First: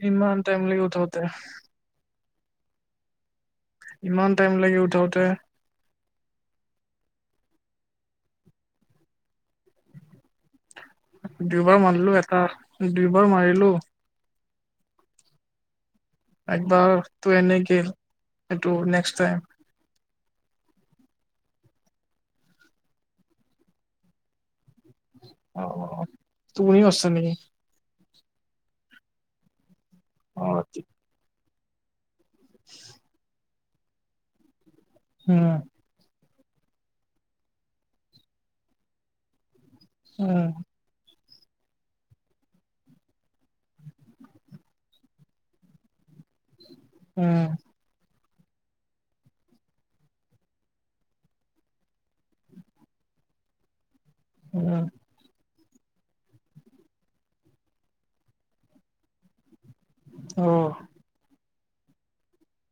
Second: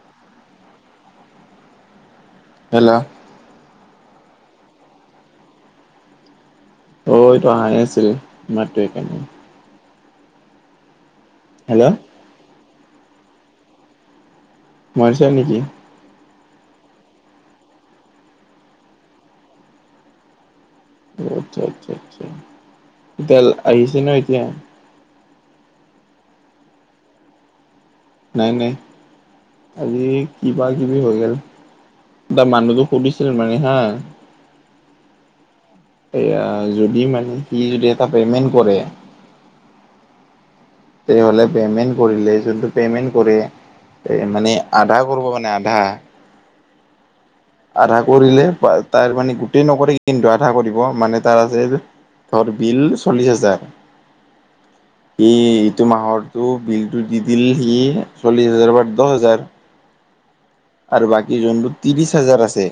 কিমান টাইম লাগিব উঠোতে? হেল্ল'! ইমান টাইম লাগিল উঠাওতে। অ', এইটো আহায়ে নাছিল মাতো সেইকাৰণে। দুবাৰ হেল্ল' মাৰিলো এটা দুইবাৰ মাৰিলো মাৰিছা নেকি? একবাৰতো এনে গেল এইটো নেক্স টাইম। আচ্ছা, আচ্ছা, আচ্ছা। টোটেল এতিয়া আহিছে নে এতিয়া? অ', তুমিও আছা নেকি? নাই নাই আজি অ কিবা কিবি হৈ গ'ল। তাক মানুহতোক সুধিছিল মানে হা। উম। এয়া যদি মানে সি যদি এটা পেমেন্ট কৰে। উম। তেওঁ পেমেন্ট কৰিলে যোনটো পেমেন্ট কৰে মানে আধা কৰিব মানে [inaudible] উম। আধা কৰিলে তাৰ মানে গোটেই নকৰে কিন্তু আধা কৰিব মানে তাৰ আছে যে। ত'ৰ বিল চল্লিছ হাজাৰ। উম। সি ইটো মাহৰটো বিলটো দি দিল সি চল্লিশ হাজাৰ বা দহ হেজাৰ। অ'। আৰু বাকী যোনটো ত্ৰিশ হাজাৰ আছে।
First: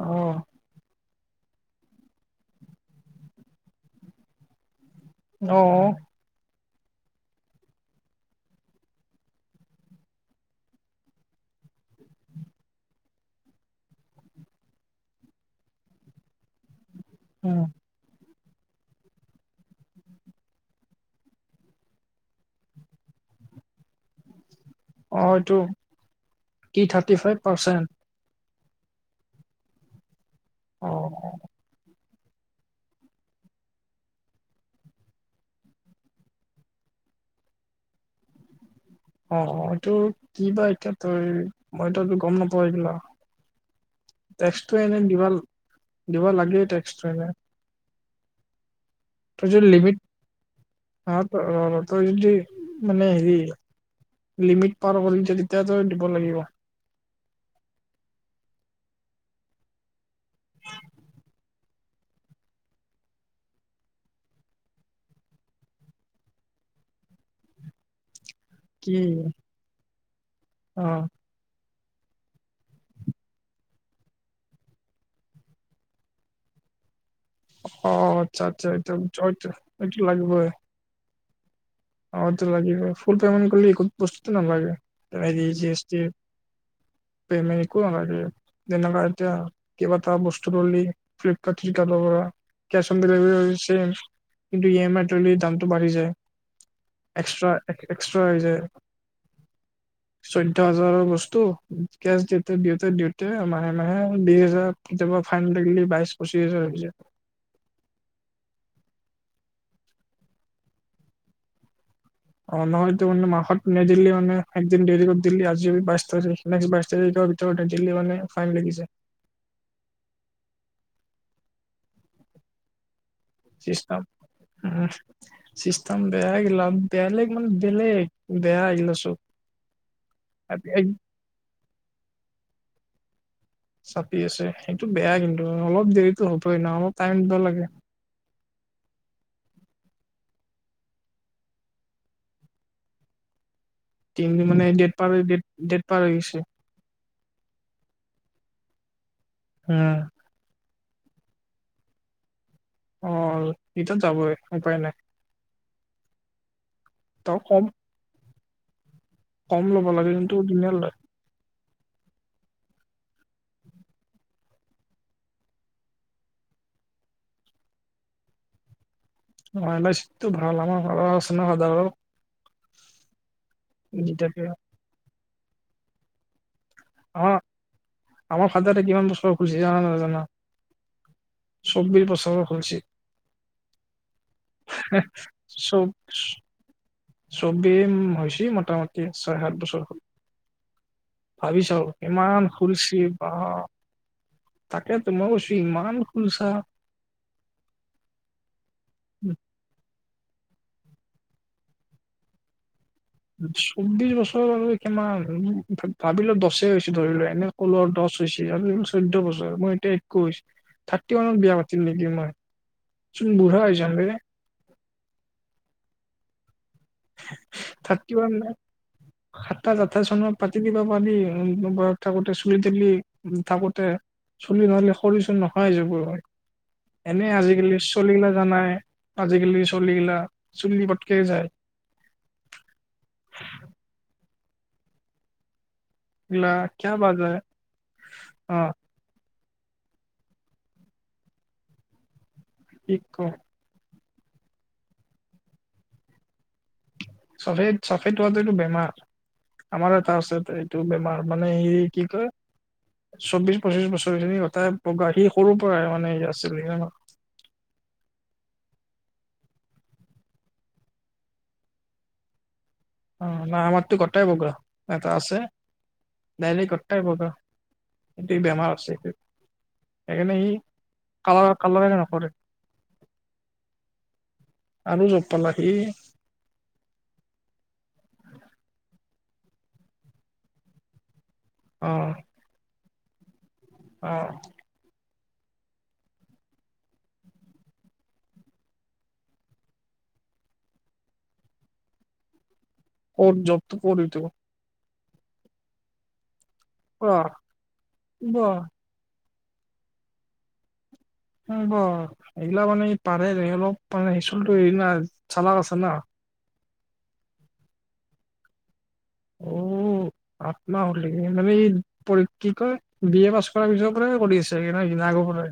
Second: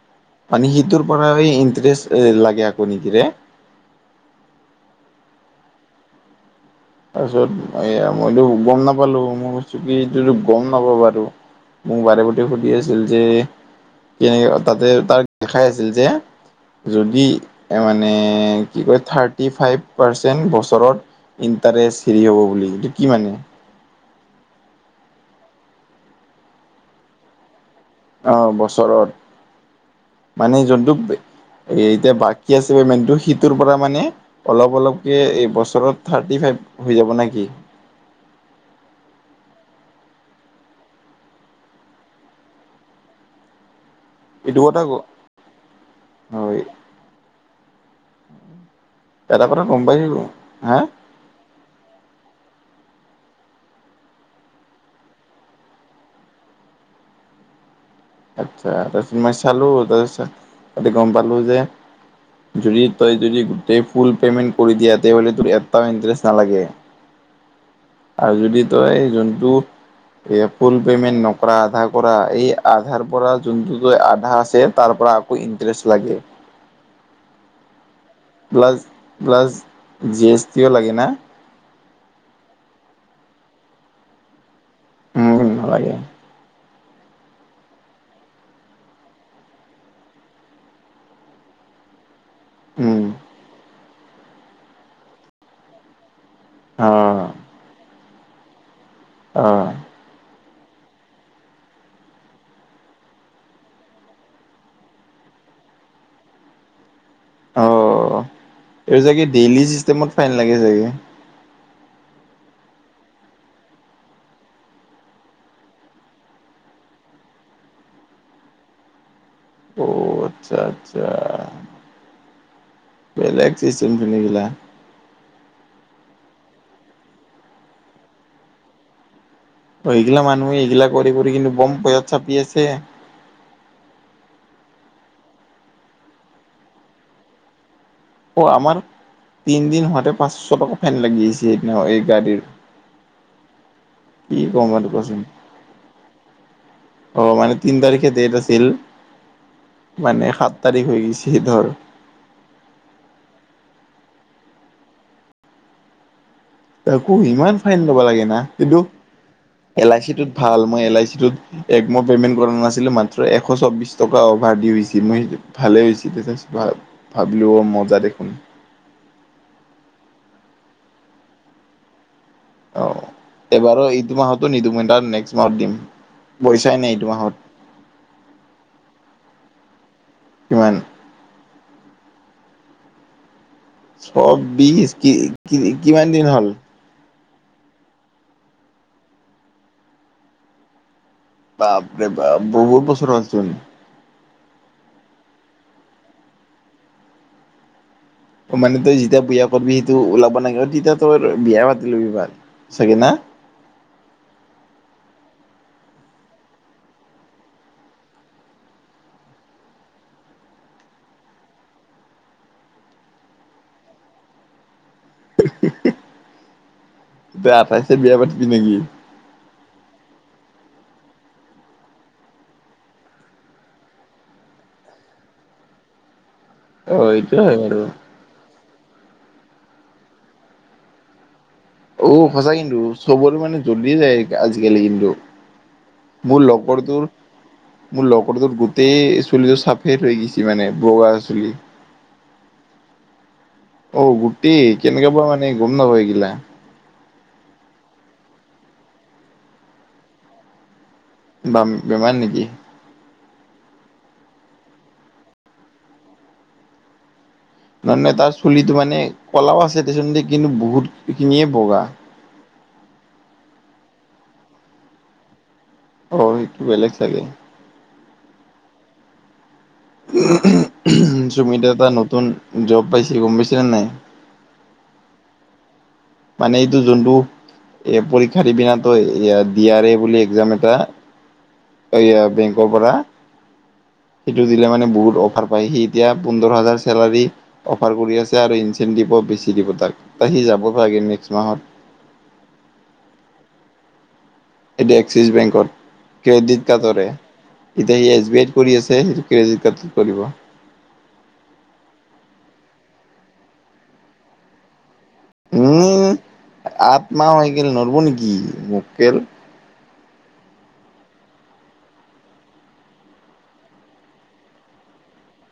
অ'। মানে সিটোৰ পৰা এ ইণ্টাৰেষ্ট লাগে আকৌ নেকি ৰে? নৌ। তাৰপিছত এয়া মইতো গম নাপালো মই কৈছো কি এতিয়াটো গম নাপাওঁ বাৰু। মোক বাৰে প্ৰতি সুধি আছিল যে কেনেকা তাতে তাক দেখাই আছিল যে যদি উম মানে কি কয় থাৰ্টি ফাইভ পাৰচেন্ট বছৰত তাৰে চিৰি হ'ব বুলি এইটো কি মানে? অ', এইটো কি থাৰ্টি ফাইভ পাৰ্চেণ্ট? অ', বছৰত মানে অ যোনটো এতিয়া বাক কী আছে পেমেণ্টটো সিটোৰ পৰা মানে অলপ অলপকে এই বছৰত থাৰ্টি ফাইভ হৈ যাব নে কি? অ', অ', এইটো কি বা এতিয়া তোৰ মইটো গম নাপাওঁ এইগিলাক। এইটো টেক্সটো কথা ক এনে দিবা দিবা লাগে হয় টেক্সটো এনে। এটা তই কথা যদি গম লিমিট পাই আহিলো হা? [unintelligible] তই যদি মানে হেৰি লিমিট পাৰ কৰিছ তেতিয়া তই দিব লাগিব। আচ্ছা তাৰপিছত মই চালো তাৰ পিছত তাতে গম পালো যে যদি তই যদি গোটেই ফোল পেমেণ্ট কৰি দিয়াহতে তোৰ এটাও ইণ্টাৰেষ্ট নালাগে। আৰু যদি কি তই যোনটো এই ফোল অ পেমেণ্ট নক কৰা আধা কৰা এই আধাৰ পৰা যোনটো তই আধা আছে তাৰ পৰা আকৌ ইণ্টাৰেষ্ট লাগে। অ', আচ্ছা আচ্ছা প্লাছ এইটো প্লাছ [unintelligible] এইটো জি এছ লাগিবই। টিও লাগে না? অ', এইটো লাগিবই, ফোল পেমেণ্ট কৰিলে একো বস্তুটো নালাগে উম, হেৰি জি এ নালাগে। টি পেমেন্ট একো নালাগে। যেনেকা এতিয়া কেইবাটাও বস্তু ধৰলি ফ্লিপকাৰ্ট চ্লিপকাৰ্টৰ পৰা কেচ উম, অন ডেলিভাৰি হৈ গৈছে কিন্তু ই এম আই ধৰলি দামটো বাঢ়ি যায়। অ', এক্সট্ৰা এক্সট্ৰা হৈ যায়। অ'। চৈধ্য হাজাৰৰ বস্তু কেচ দিওঁতে দিওঁতে দিওঁতে মাহে মাহে বিশ হাজাৰ কেতিয়াবা ফাইন লাগলি বাইশ পঁচিছ হাজাৰ হৈ যায়। অ'। এইটো চাগে ডেইলি চিষ্টেমত ফাইন লাগে চাগে। অ নহয় তো মানে মাহত নেদিলি মানে একদিন দেৰি কৰি দিলি আজি বাইশ তাৰিখ। নেক্সট বাইশ তাৰিখৰ ভিতৰত নেদিলি মানে ফাইন লাগি যায়। অ', আচ্ছা আচ্ছা। বেলেগ চিষ্টেম চিষ্টম চোন এইগিলা। উম। চিষ্টেম বেয়া ইগিলা বেলেগ মানে বেলেগ বেয়া ইগিলা চব। অ এইগিলা মানুহে এক এইগিলা কৰি কৰি কিন্তু বম পইচা চাপি আছে। চাপি আছে সেইটো বেয়া কিন্তু অলপ দেৰিতো হ'বই নহ অলপ টাইম [unintelligible] লাগে। অ আমাৰ। তিনিদিন হোৱাতে পাঁচশ টকা ফাইন লাগি আহিছে [unintelligible] এই গাড়ীৰ। কি তিনিটো মানে ক'ম আৰু ডেট পাৰ কোৱাচোন। ডেট, ডেট পাৰ হৈ গৈছে। অ মানে তিন তাৰিখে ডেট আছিল উম মানে সাত তাৰিখ হৈ গৈছে ধৰ। অ এইটোত যাবই উপায় নাই। আকৌ তই ইমান কম ফাইন লব লাগে না কিন্তু কম ল'ব এল আই লাগে চিটোত কিন্তু ভাল ধুনীয়া মই লয় এল আই চিটোত। এক মই পেমেণ্ট কৰা নাছিলো মাত্ৰ এশ চৌবিশ টকা অভাৰদিউ হৈছিল মই ভালে। [unintelligible] ভাবিলো অ মজা দেখোন। অ এল আই চিটোত ভাল আমাৰ ঘৰত আছে না ফাদাৰৰ। অ এইবাৰো এইটো মাহতো যেতিয়া নিদিওঁ মই নেক্স মাহত দিম পইচাই নাই। অ মাহত আমাৰ ফাদাৰে কিমান বছৰৰ খুলিছে জানা না নাজানা। কিমান? চৌবিশ বছৰৰ খুলচি। চৌবিশ কি, কি-কিমান দিন হ'ল? ছবিম হৈছে মোটামুটি ছয় সাত বছৰ হ'ল। ভাবিছো বাপৰে বাপ কিমান বহুত খুলচি বছৰ বা। হ'লচোন তাকেতো মই কৈছোঁ ইমান খুলছা। মানে তই যেতিয়া বিয়া পাতিবি সেইটো ওলাব [unintelligible] তেতিয়া তই বিয়া পাতি ল'বি [unintelligible] চাগে না। চৌবিশ বছৰ আৰু কিমান ভাবি লো দহছে হৈছে ধৰি লো এনে ক'লো আৰ দহ হৈছে আৰু চৈধ্য বছৰ মই এতিয়া একৈশ। থাৰ্টি ওৱানত বিয়া পাতিম নেকি মই চোন বুঢ়া হৈ যাম এ। [unintelligible] [unintelligible] আঠাইছে বিয়া পাতিবি নেকি। সাতাইশ আঠাইছ চনত পাতি দিবা পাৰি বয়স থাকোঁতে চুলি থুলি থাকোঁতে। চুলি নহ'লে সৰি চৰি নোহোৱা হৈ যাব। অ এনেই এইটোয়ে হয় আজিকালি বাৰু চলি গিলা জানাই আজিকালি চলি গিলা চুলি পটকে যায়। অ সঁচা কিন্তু চবৰে মানে জল্ডিয়ে যায় আজিকালি কিন্তু। মোৰ এইগিলা কিয় লগৰটোৰ বা যায় মোৰ লগৰটোৰ অ গোটেই। চুলিটো চাফেড ৰৈ গৈছে মানে বগা চুলি। কি কওঁ। অ গোটেই কেনেকে বা মানে গম নাপাওঁ ইগিলা। চাফেড, চাফেড হোৱাটো এইটো বেমাৰ আমাৰো এটা আছে এইটো বেমাৰ। মানে বাম ই কি বেমাৰ কয়। নেকি চৌবিশ পঁচিশ বছৰ খিনি গটাই বগা সি সৰুৰ পৰাই মানে আছিল। [unintelligible] মানে তাৰ চুলিটো মানে ক'লাও আছে দেচোন দে কিন্তু বহুতখিনিয়ে বগা। অ নাই আমাৰতো গোটেই বগা এটা আছে অ সেইটো ডাইৰেক বেলেগ গোটেই চাগে বগা। [unintelligible] বেমাৰ আছে সিটো। উ কালাৰ চুমিতে এটা কালাৰে নতুন নকৰে জব পাইছে গম পাইছা নে নাই। আৰু জব পালা সি। মানে এইটো যোনটো এ পৰীক্ষাৰ দি পিনা তই ডি আৰ এ বুলি এক্সাম এটা। অ এইয়া বেংকৰ পৰা অ সেইটো দিলে মানে বহুত অফাৰ হয়, কি এতিয়া পোন্ধৰ হাজাৰ চেলাৰী অফাৰ কৰি আছে আৰু ইনচেণ্টিভো বেছি দিব তাক সি যাবা ছাগে নেক্স মাহত। ক'ত জব্জটো, ক'ত জব্জটো এইটো এতিটো এক্সিছ বেংকত, ক্ৰেডিট কাৰ্ডৰে, বাহ এতিয়া সি এছ বি আইত বাহ কৰি আছে। সেই ক্ৰেডিট কাৰ্ডত কৰিব। পাৰব এইগিলা মানে পাৰে অলপ মানে সিচলটো হেৰি না। চালাক আছে না উম, আঠমাহ হৈ গেল [unintelligible] নেকি মোকক্কেল উম, আত্ম হলে কিনি লবি পৰক কি কয় বি এ পাছ কৰাৰ পিছৰ পৰাই কৰি আছে নাহ আগৰ পৰাই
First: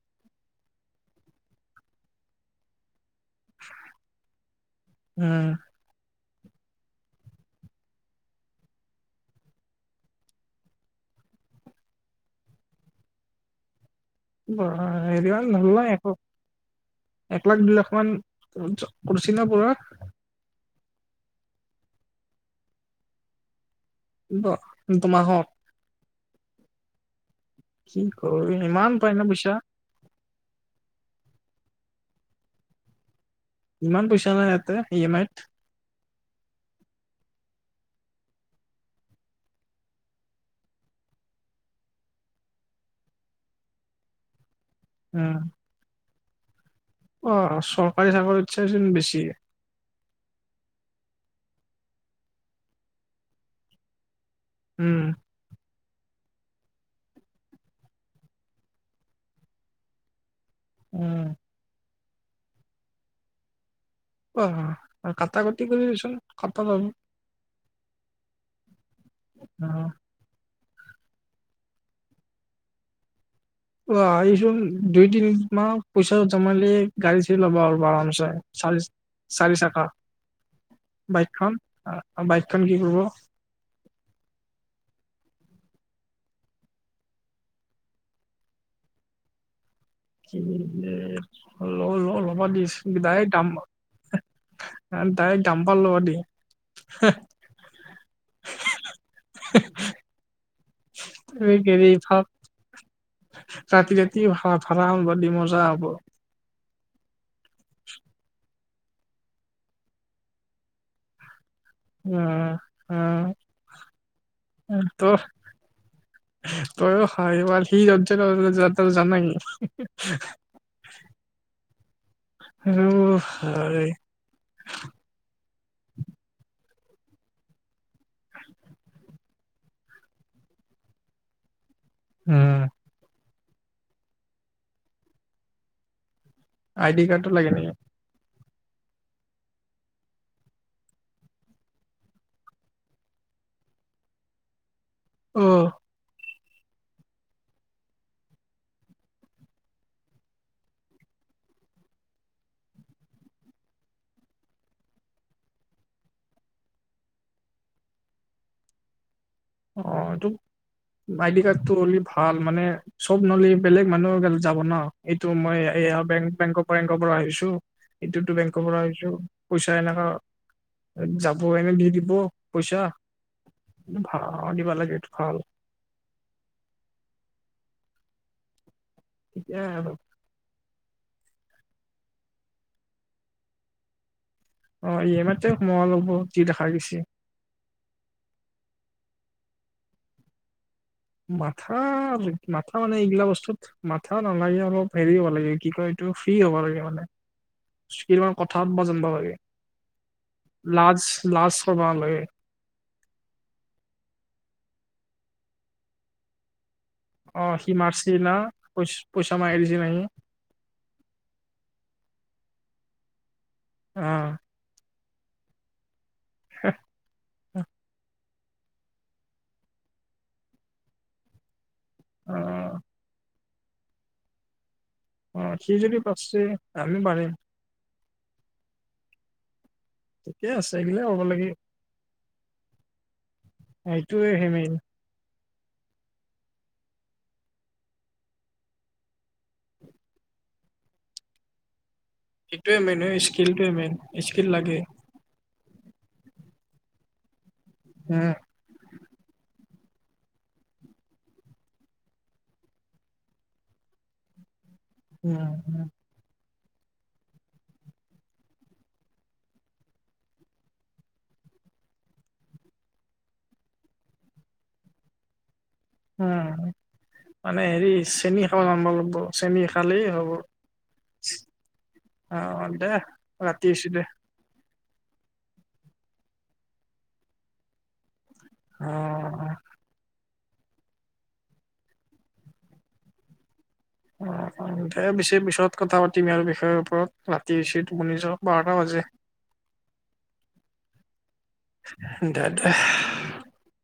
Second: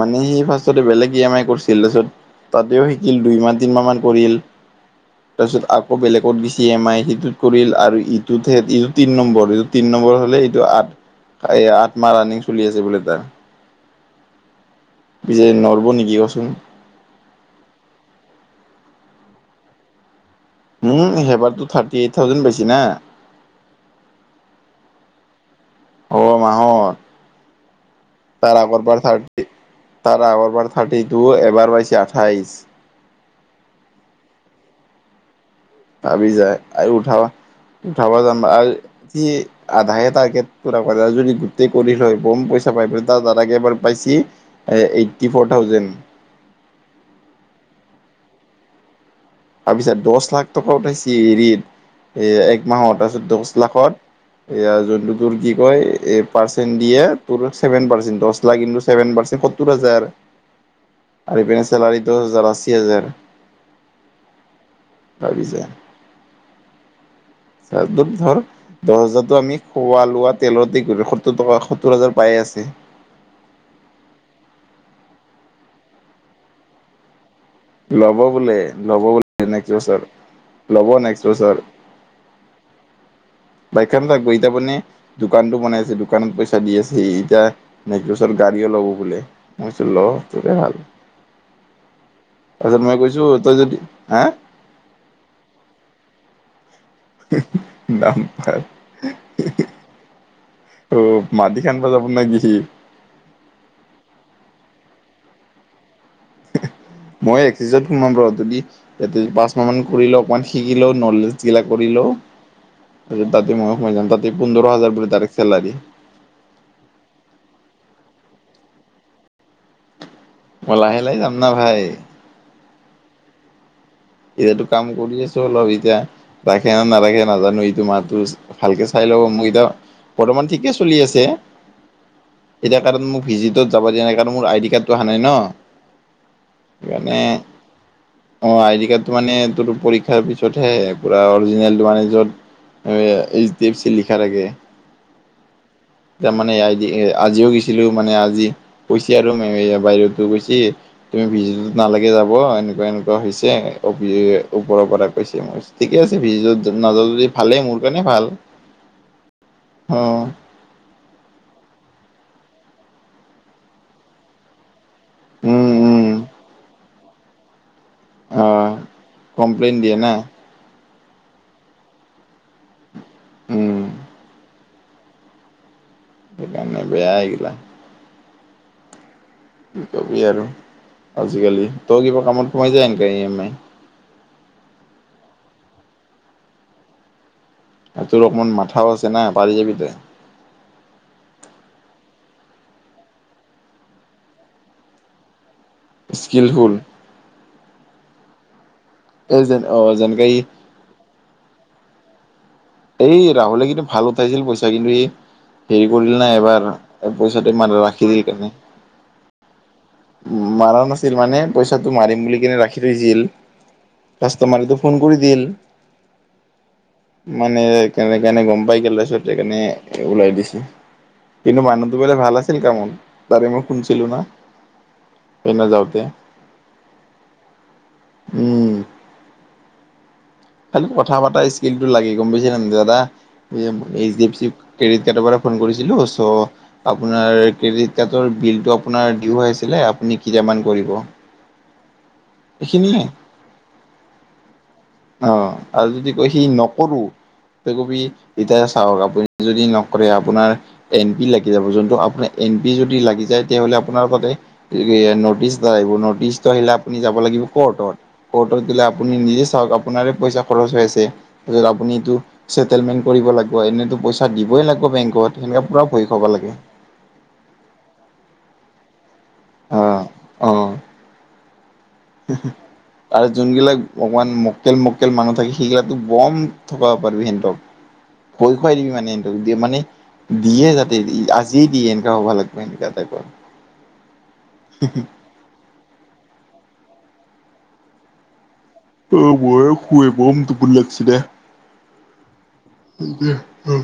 মানে সি ফাৰ্ষ্টেত বেলেগ ই এম আই কৰিছিল তাৰপিছত তাতেও সি। দুই মাহ তিন মাহ মান কৰিল উম তাৰপিছত আ আকৌ বেলেগত বেছি এম আই সিটোত কৰিল আৰু ইটোতে ইটো তিন নম্বৰ এইটো তিন নম্বৰ হ'লে ওললোএইটো আঠ এইয়া আঠ মাহ ৰানিং চলি আছে বোলে তাৰ। হেৰি পিছে নৰব [unintelligible] নেকি কচোন এক লাখ, দুই লাখ মান [unintelligible] আপোনাৰ উম, হেইবাৰতো থাৰ্টি এইট থ্ৰাউজেণ্ড পাইছে না। উম, দুমাহত। অ' মাহত কি কৰোঁ তাৰ ইমান আগৰবাৰ পাই নে থাৰ্টি পইচা তাৰ আগৰ বাৰ থ্ৰাৰ্টিটু, এবাৰ পাইছে আঠাইছ ইমান পইচা নাই ইহঁতে ই এম আইত ভাবি যায় আৰু উঠাব উঠাব যামা আৰু কি আধায়ে তাৰগেটটো পোৰা কৰে যদি গোটেই কৰি লয় বম পইচা পাই [unintelligible] দাদাকে এবাৰ পাইছি। এইটি উম ফ্ৰ'ৰ থাউজেণ্ড। অ' চৰকাৰী চাকৰি চে যেন বেছি। তাৰপিছত দহ লাখ টকা উঠাইছি হেৰিত এ এক মাহৰ তাৰপিছত দহ লাখত এয়াৰ উম যোনটো তোৰ কি কয় এই পাচেণ্ট দিয়ে [unintelligible] দহ লাখভন পাচেণ্ট সত্তৰ হাজাৰ। উম। আৰু পেনে ছেলাৰী টো দহ হাজাৰ আশী হাজাৰ। অ' কটা ভাবিছা কাটি কৰিবিচোন কটা ল তোত ধৰ দহ হজাৰো আমি খোৱা লোৱাত তেলতে সত্তৰ টকা সত্তৰ হাজাৰ পায়ে আছে অ' আহিচোন দুই তিন মাহ পইচা জমালে গাড়ী চাড়ী ল'বা আৰু ল'ব বাৰনাচে বোলে চালিছ ল'ব বোলে চাৰি নেক্সট চকা। বছৰ ল'ব নেক্সট বাইকখন বছৰ বাইকখন কি কৰিব? বাইকখন থাকিব শিকা বনে? দোকানটো বনাই আছে। দোকানত পইচা দি আছে, এতিয়া নেকছ বছৰত গাড়ীও ল'ব বোলে। মই কয়চো লৰ কি তোৰেই ভাল। ল' ল' ল'ব দিছ তাৰপিছত মই কৈছো ডায়েৰেক্ট দাম। তই যদি হা ডাইৰেক্ট দাম পা ল'বা দি। দাম পাৰ। ও, মাটি হেৰি খান্দিব যাব নে কি সি? ৰাতি ৰাতি ভা ভাড়াব [unintelligible] দি মজা হ'ব মই এক্সচিত সোমাম ৰহ, যদি পাঁচ মাহ মান কৰিলোঁ, অকমান শিকিলওঁ নলেজ। গিলা কৰিলও, উম উম তাতে মই সোমাই যাম তাতে পোন্ধৰ হাজাৰ বুলি তাৰে ডাইৰেক্ট চেলাৰী। তয়ো হয়বাৰ সি [unintelligible] মই লাহে লাহে যাম না ভাই? আৰু ভাই। এতিয়াটো কাম কৰি আছো অলপ, এতিয়া ৰাখে ন নাৰাখে নাজানো তোমাৰটো ভালকে চাই লবা, মোৰ এতিয়া বৰ্তমান ঠিকে চলি আছে। উম। সেইকাৰণ মোক ভিজিটত যাব দিয়া নাই কাৰন মোৰ আইদি কাৰ্ডটো আহা নাই ন'। আইডি সেইকাৰণে কাৰ্ডটো লাগে নেকি মোৰ আইডি কাৰ্ড ত' মানে ততো পৰীক্ষাৰ পিছতহে পুৰা অৰিজিনেলটো মানে য'ত এচ ডি এফ চি লিখা থাকে। অ'। তাৰমানে আ, আজিও গৈছিলোঁ, মানে আজি কৈছে আৰু মেমে বাইদেউহতে কৈছে। তুমি ভিজিটত নালাগে যাব, এনেকুৱা এনেকুৱা হৈছে। অ' ওপৰৰ পৰা কৈছে, ঠিকে আছে ভিজিটত নাযাওঁ যদি ভালে, মোৰ কাৰণে ভাল। অ' তোক আই ডি কাৰ্ডটো হ'লি ভাল, মানে চব নহ'লি বেলেগ মানুহে যাব ন'। এইটো মই উম এইয়া উম বেংক, বেংকৰ পৰ পৰা আহিছোঁ। এইটোতো অ বেংকৰপৰা আহিছোঁ, পইচা কমপ্লেইন দিয়ে এনেকা না যাব টাইমে দি দিব পইচা। উম। ভা, দিবা লাগে এইটো ভাল। সেইকাৰণে বেয়া এইগিলা। এতিয়া আহি পালোঁ। সেয়া আৰু আজিকালি, তই কিবা কামত সোমাই যায় এনেকে ই এম আই। অ' ই এম য়াতে সোমোৱা লাগৱ যি দেখা গৈছে। তোৰ অকণমান মাথাও আছে না, পাৰি যাবি তই। মাথা মাথা মানে এইগিলা বস্তুত মাথা নালাগে, অলপ হেৰি হ'ব লাগে কি কয় টো ফ্ৰী হ'ব স্কিলফুল লাগে মানে, কথা পাতবা জানিব লাগে। এই যেন অ' যেনেকে ই। লাজ, লাজ কৰিব নালাগে। এই ৰাহুলে কিন্তু ভাল উঠাইছিল পইচা, কিন্তু ই হেৰি কৰিল না এবাৰ পইচাটো মাৰ ৰাখি দি কাৰণে। পচ পইচা মাৰি দিছিল নাকি। মাৰা নাছিল মানে, পইচাটো মাৰিম বুলি কেনে ৰাখি থৈছিল। কাষ্টমাৰটো ফোন কৰি দিল, মানে কেনে যেনে গম পাই পেলাইছে এইটো কৰণে ওলাই দিছে। কিন্তু মানুহ সি বোলে ভাল আছিল কামত, তাৰে মই শুনিছিলোঁ না। অ' সেইদিনা সি যাওঁতে যদি পাৰিছে, আমিওঁ পাৰিম। উম। ঠিকে আছে খালি এইগিলা কথা হ'ব পতা লাগে স্কিলটো লাগে গম পাইছে ন' দাদা, এইচ সেইটোৱে এফ চি সেই মেইন ক্ৰেডিট সেইটো কাৰণে ফোন কৰিছিলোঁ চ' আপোনাৰ ক্ৰেডিট কাৰ্ডৰ বিলটো আপোনাৰ ডিওঁ আহিছিলে আপুনি কিতামান কৰিব? সেইটোৱে এইখিনিয়ে মেইন, স্কিলটোৱে মেইন, স্কিল লাগে। অ' আৰু যদি কয় সি নকৰোঁ, তই কবি উম এতিয়া চাওক আপুনি যদি নকৰে আপোনাৰ এন পি লাগি যাব, যোনটো আপোনাৰ এন পি যদি লাগি যায় তেতিয়াহ'লে আপোনাৰ বাবে এ, উম ন'টিচ দাই উম আহিব, নটিচটো আহিলে আপুনি যাব লাগিব ক'ৰ্টত, ক'ৰ্টত গ'লে আপুনি নিজে চাওক আপোনাৰে পইচা খৰচ হৈ আছে। আপোনিটো চেটেলমেন্ট কৰিব লাগিব, এনেতো পইচা দিবই লাগিব বেংকত। সেনেকে পুৰা পৰি হুম, মানে হেৰি চেনি খাব জানিব লাগিব। চেনি অ খালেই হ'ব। অ অ দে আৰু ৰাতি যোনবিলাক হৈছি দে অকমান মক মক্কেল মক্কেল মানুহ থাকে সেইগিলাকো বম থগবা পাৰিবি সিহঁতক। ভই খুৱাই অ দিবি মানে সিন্তক দিয় মানে দিয়ে যাতে আজিয়ে দিয়ে এনেকুৱা হ'ব লাগিব এনেককা টাইপৰ অ', পিছে পিছত কথা পাতিম আৰু বিষয়ৰ ওপৰত ৰাতি হৈচি টোপনি যাও বাৰটা বাজে। ব'ম টোপনি লাগিছে দে। দেদে। হা